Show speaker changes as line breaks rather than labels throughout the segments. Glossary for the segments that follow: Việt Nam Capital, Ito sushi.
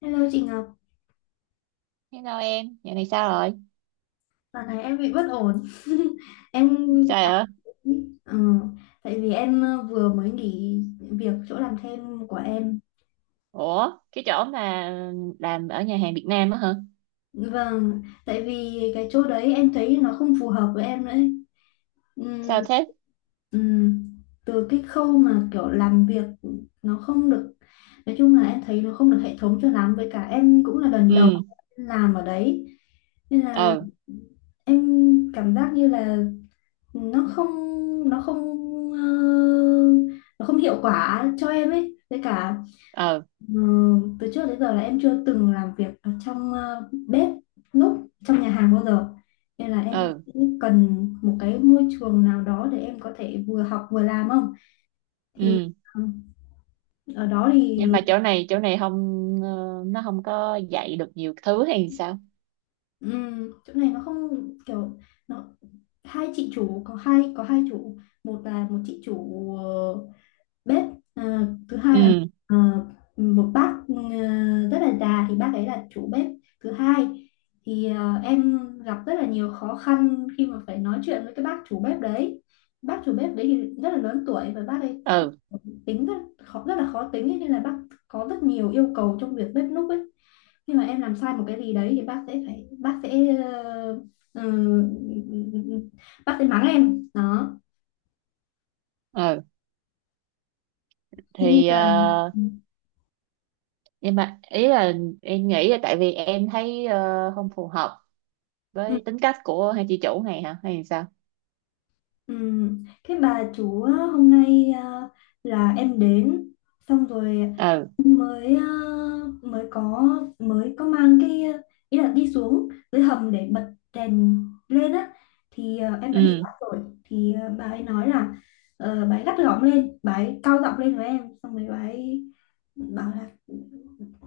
Hello chị Ngọc,
Hello em, giờ này sao rồi?
dạo này em bị bất ổn. Em
Trời
cảm
ơi.
ờ, tại vì em vừa mới nghỉ việc chỗ làm thêm của em.
Ủa, cái chỗ mà làm ở nhà hàng Việt Nam á hả?
Vâng, tại vì cái chỗ đấy em thấy nó không phù hợp với em nữa ấy. Ừm,
Sao thế?
ừm, Từ cái khâu mà kiểu làm việc nó không được, nói chung là em thấy nó không được hệ thống cho lắm. Với cả em cũng là lần đầu
Ừ,
làm ở đấy, nên là
ừ,
em cảm giác như là nó không nó không ờ, nó không hiệu quả cho em ấy. Với cả
ừ,
ừ, từ trước đến giờ là em chưa từng làm việc ở trong bếp núc trong nhà hàng bao giờ, nên là em
ừ,
cũng cần một cái môi trường nào đó để em có thể vừa học vừa làm. Không thì
ừ.
ừ, ở đó
Nhưng
thì
mà chỗ này không, ờ, nó không có dạy được nhiều thứ hay sao?
chỗ này nó không kiểu nó hai chị chủ, có hai chủ. Một là một chị chủ bếp. Ờ, Thứ hai là
Ừ,
ờ, một bác rất là già, thì bác ấy là chủ bếp thứ hai. Thì em gặp rất là nhiều khó khăn khi mà phải nói chuyện với cái bác chủ bếp đấy. Bác chủ bếp đấy thì rất là lớn tuổi và bác ấy
ừ,
tính rất rất là khó tính ấy, nên là bác có rất nhiều yêu cầu trong việc bếp núc ấy. Khi mà em làm sai một cái gì đấy thì bác sẽ phải bác sẽ ờ, ừ, ừ, ừ, ừ, bác sẽ mắng em đó.
ừ.
Thế nên
Thì,
là
ờ, nhưng mà ý là em nghĩ là tại vì em thấy không phù hợp
ừ.
với tính cách của hai chị chủ này hả? Hay sao?
Ừ. Cái bà chủ á, hôm nay à, là em đến xong rồi
Ừ,
mới à, mới có mới có mang cái ý là đi xuống dưới hầm để bật đèn lên á, thì à, em đã bị
ừ,
bắt rồi. Thì à, bà ấy nói là bà ấy gắt gỏng lên, bà ấy cao giọng lên với em, xong rồi bà ấy bảo là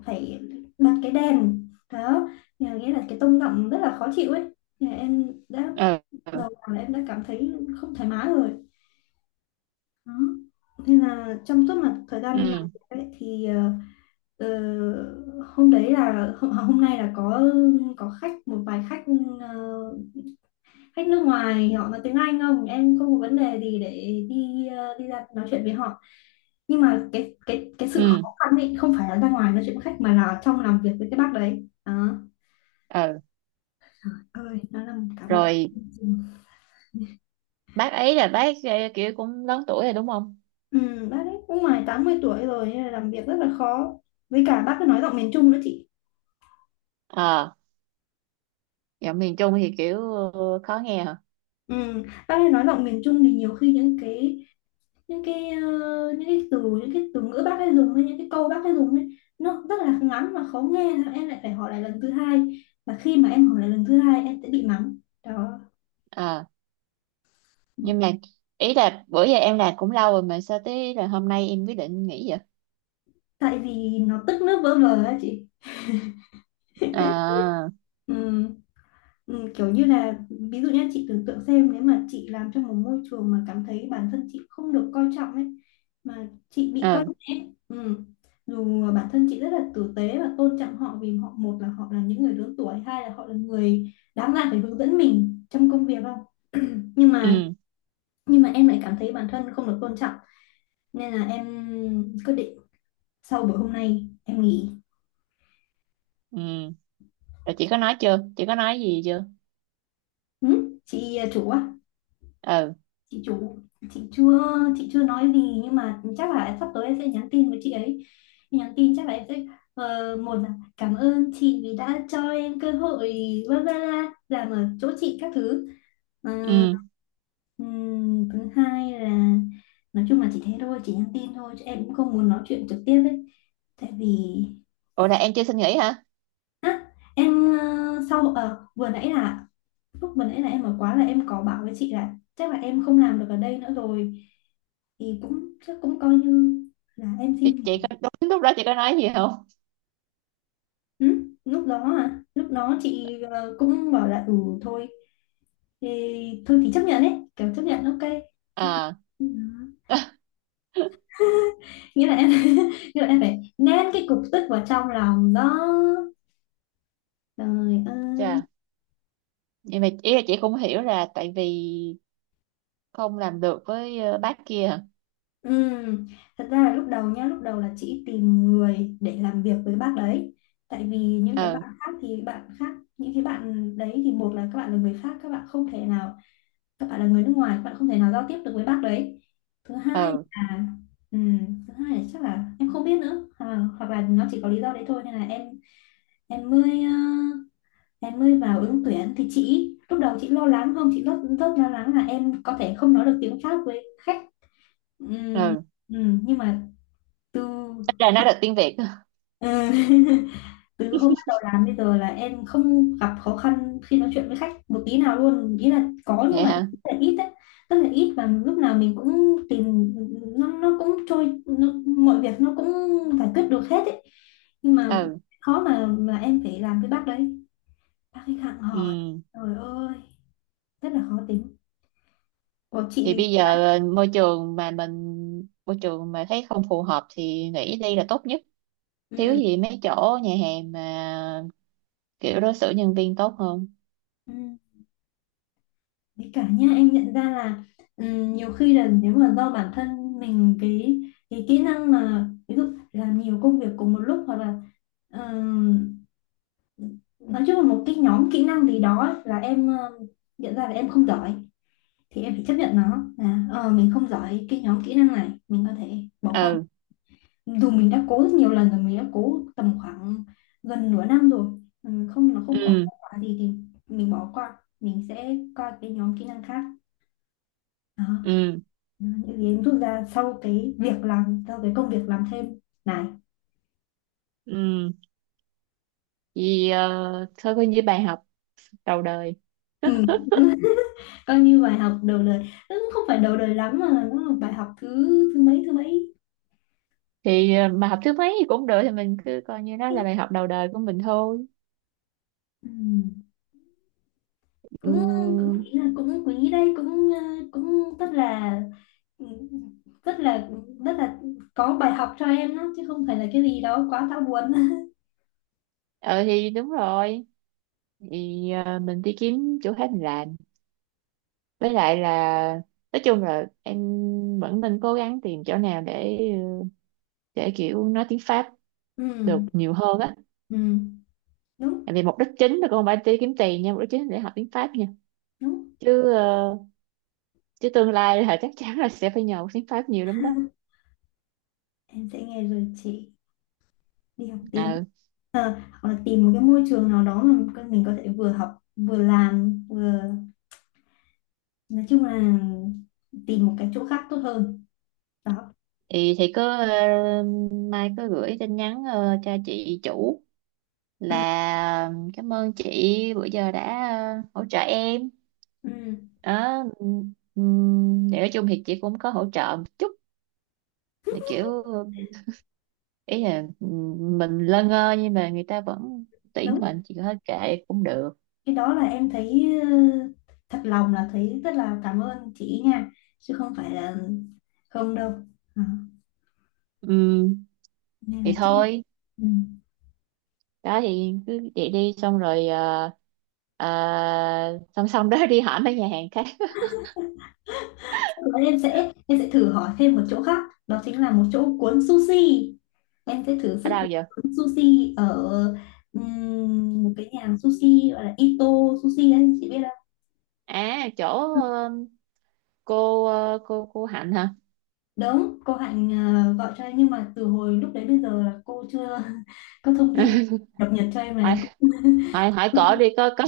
phải bật cái đèn đó. Nhà nghĩa là cái tông giọng rất là khó chịu ấy. Thì em đã
ừ,
đầu là em đã cảm thấy không thoải mái rồi đó. Nên là trong suốt mà thời gian em làm
ừ,
việc ấy, thì ờ, hôm đấy là hôm nay là có khách, một vài khách ờ, khách nước ngoài, họ nói tiếng Anh. Không, em không có vấn đề gì để đi đi ra nói chuyện với họ, nhưng mà cái sự
ừ,
khó khăn ấy không phải là ra ngoài nói chuyện với khách, mà là trong làm việc với cái bác đấy đó,
ừ.
ơi nó là cả một.
Rồi bác ấy là bác kiểu cũng lớn tuổi rồi đúng không?
Ừ, bác ấy cũng ngoài 80 tuổi rồi nên là làm việc rất là khó. Với cả bác ấy nói giọng miền Trung nữa chị.
Ờ, giọng miền Trung thì kiểu khó nghe hả?
Ừ, bác ấy nói giọng miền Trung thì nhiều khi những cái từ ngữ bác ấy dùng, hay những cái câu bác ấy dùng ấy, nó rất là ngắn và khó nghe. Thế em lại phải hỏi lại lần thứ hai, và khi mà em hỏi lại lần thứ hai em sẽ bị mắng đó.
Ờ, nhưng mà ý là bữa giờ em làm cũng lâu rồi mà sao tới là hôm nay em quyết định nghỉ vậy?
Tại vì nó tức nước vỡ vờ á chị.
Ờ,
Ừ. Ừ, kiểu như là ví dụ nhé, chị tưởng tượng xem nếu mà chị làm trong một môi trường mà cảm thấy bản thân chị không được coi trọng ấy, mà chị bị coi
ừ,
nhẹ, ừ, dù bản thân chị rất là tử tế và tôn trọng họ, vì họ, một là họ là những người lớn tuổi, hai là họ là người đáng ra phải hướng dẫn mình trong công việc. Không, nhưng mà
ừ,
em lại cảm thấy bản thân không được tôn trọng, nên là em quyết định sau buổi hôm nay em nghỉ.
ừ. Rồi chị có nói chưa, chị có nói gì chưa?
Ừ? Chị à, chủ á,
Ừ,
chị chủ chị chưa chị chưa nói gì, nhưng mà chắc là sắp tới em sẽ nhắn tin với chị ấy. Nhắn tin chắc là em sẽ một là cảm ơn chị vì đã cho em cơ hội, bla bla bla, làm ở chỗ chị các thứ. Ờ,
ừ.
thứ hai là nói chung là chị thế thôi, chị nhắn tin thôi chứ em cũng không muốn nói chuyện trực tiếp ấy, tại vì
Ủa, là em chưa xin nghỉ hả?
á em ờ, sau ờ, vừa nãy là lúc vừa nãy là em ở quá là em có bảo với chị là chắc là em không làm được ở đây nữa rồi, thì cũng chắc cũng coi như là em xin
chị,
nghỉ.
chị có đúng lúc đó chị có nói gì không?
Ừ? Lúc đó à, lúc đó chị cũng bảo là ừ, thôi thì thôi thì chấp nhận ấy, kiểu chấp nhận, ok. Ok.
Ờ.
Ừ. Nghĩa là em nghĩa là em phải nén cái cục tức vào trong lòng đó, trời
Chà,
ơi.
nhưng mà ý là chị cũng hiểu là tại vì không làm được với bác kia hả?
Ừm, thật ra là lúc đầu nhá, lúc đầu là chị tìm người để làm việc với bác đấy. Tại vì những cái
Ừ,
bạn khác thì bạn khác, những cái bạn đấy thì một là các bạn là người pháp, các bạn không thể nào, các bạn là người nước ngoài, các bạn không thể nào giao tiếp được với bác đấy. Thứ hai
ừ,
là, thứ hai là chắc là em không biết nữa, à, hoặc là nó chỉ có lý do đấy thôi nên là em mới em mới vào ứng tuyển, thì chị lúc đầu chị lo lắng. Không, chị rất rất lo lắng là em có thể không nói được tiếng Pháp với khách. Ừm,
ừ.
nhưng mà từ
Ít ra nói được tiếng Việt.
Ờ, từ hôm bắt đầu làm bây giờ là em không gặp khó khăn khi nói chuyện với khách một tí nào luôn. Ý là có, nhưng
Vậy
mà
hả?
rất là ít đấy, rất là ít, và lúc nào mình cũng tìm nó cũng trôi nó, mọi việc nó cũng giải quyết được hết ấy. Nhưng mà
Ừ,
khó mà em phải làm với bác đấy, bác khách hàng hỏi,
ừ.
trời ơi, rất là khó tính của
thì
chị.
bây giờ ờ, môi trường mà mình môi trường mà thấy không phù hợp thì nghỉ đi là tốt nhất. Thiếu
Ừ.
gì mấy chỗ nhà hàng mà kiểu đối xử nhân viên tốt hơn.
Ừ. Đấy cả nhá, em nhận ra là nhiều khi là nếu mà do bản thân mình, cái kỹ năng, mà ví dụ làm nhiều công việc cùng một lúc, hoặc là ừm, nói chung là một cái nhóm kỹ năng gì đó ấy, là em nhận ra là em không giỏi, thì em phải chấp nhận nó là ờ, mình không giỏi cái nhóm kỹ năng này, mình có thể bỏ qua,
Ừ,
dù mình đã cố rất nhiều lần rồi, mình đã cố tầm khoảng gần nửa năm rồi. Ừ, không, nó không có
ừ,
kết quả gì thì mình bỏ qua, mình sẽ qua cái nhóm kỹ năng khác đó,
ừ,
những gì em rút ra sau cái việc làm, sau cái công việc làm thêm này.
ừ. Vì thôi coi như bài học đầu đời.
Ừ, coi như bài học đầu đời. Ừ, không phải đầu đời lắm mà nó là bài học thứ thứ mấy.
Mà học thứ mấy thì cũng được, thì mình cứ coi như nó
Ừ.
là bài học đầu đời của mình thôi.
cũng
Ừ,
Cũng nghĩ là cũng quý đây, cũng cũng rất là rất là có bài học cho em đó, chứ không phải là cái gì đó quá đau buồn.
ờ thì đúng rồi. Thì mình đi kiếm chỗ khác mình làm, với lại là nói chung là em vẫn nên cố gắng tìm chỗ nào để ờ, để kiểu nói tiếng Pháp được
Ừ.
nhiều hơn á.
Ừ. đúng
Tại vì mục đích chính là con phải đi kiếm tiền nha, mục đích chính là để học tiếng Pháp nha,
Đúng.
chứ chứ tương lai là chắc chắn là sẽ phải nhờ tiếng Pháp nhiều lắm đó.
Em sẽ nghe lời chị đi học tiếng.
Ừ,
Hoặc là tìm một cái môi trường nào đó mà mình có thể vừa học vừa làm, vừa nói chung là tìm một cái chỗ khác tốt hơn đó.
thì thì cứ mai cứ gửi tin nhắn cho chị chủ
Ừ,
là cảm ơn chị bữa giờ đã hỗ trợ em
ừ,
đó. Ừm, để nói chung thì chị cũng có hỗ trợ một chút, kiểu ý là ừ, mình lơ ngơ nhưng mà người ta vẫn tuyển
đúng.
mình thì hết kệ cũng được.
Cái đó là em thấy thật lòng là thấy rất là cảm ơn chị nha, chứ không phải là không đâu. Đó,
Ừm,
nên là
thì
chắc là
thôi.
ừ.
Đó thì cứ vậy đi, xong rồi ờ, song song đó đi hỏi mấy nhà hàng khác.
Em sẽ thử hỏi thêm một chỗ khác, đó chính là một chỗ cuốn sushi, em sẽ thử
Ở
sức.
đâu giờ?
Cuốn sushi ở một cái nhà hàng sushi gọi là Ito sushi đấy, chị biết không?
À chỗ
Ừ.
cô Hạnh hả?
Đúng, cô Hạnh gọi cho em, nhưng mà từ hồi lúc đấy bây giờ là cô chưa có thông tin cập nhật cho em
hỏi
này. Cũng
hỏi hỏi cổ đi, có có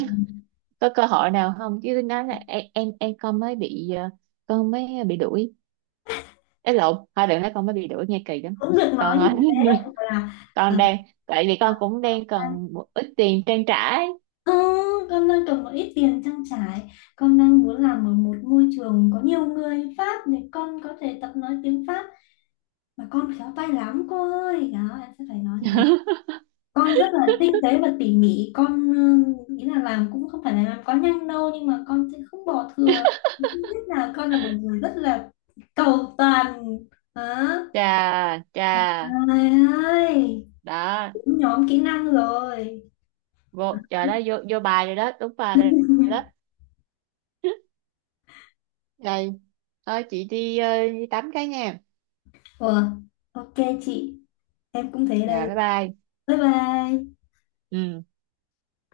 có cơ hội nào không, chứ nói là em con mới bị con mới bị đuổi. Ấy lộn, thôi đừng nói con mới bị đuổi nghe kỳ lắm
cũng được nói
con
như
ơi.
thế là
Con đang, tại vì con cũng đang
ờ,
cần một ít tiền trang trải.
Ờ, con đang cần một ít tiền trang trải, con đang muốn làm ở một môi trường có nhiều người Pháp để con có thể tập nói tiếng Pháp, mà con khéo tay lắm cô ơi. Đó, em sẽ phải nói như thế. Con rất là tinh tế và tỉ mỉ, con ừ, ý là làm cũng không phải là làm quá nhanh đâu, nhưng mà con sẽ không bỏ thừa. Thứ nhất là con là một người rất là cầu toàn, hả?
Chà chà.
Trời ơi.
Đó,
Cũng nhóm kỹ năng rồi.
vô trời đó, vô vô bài rồi đó, đúng bài rồi đó. Rồi thôi chị đi, đi tắm cái nha.
Ủa, ok chị, em cũng thế
Rồi
đây.
bye bye.
Bye bye.
Ừ.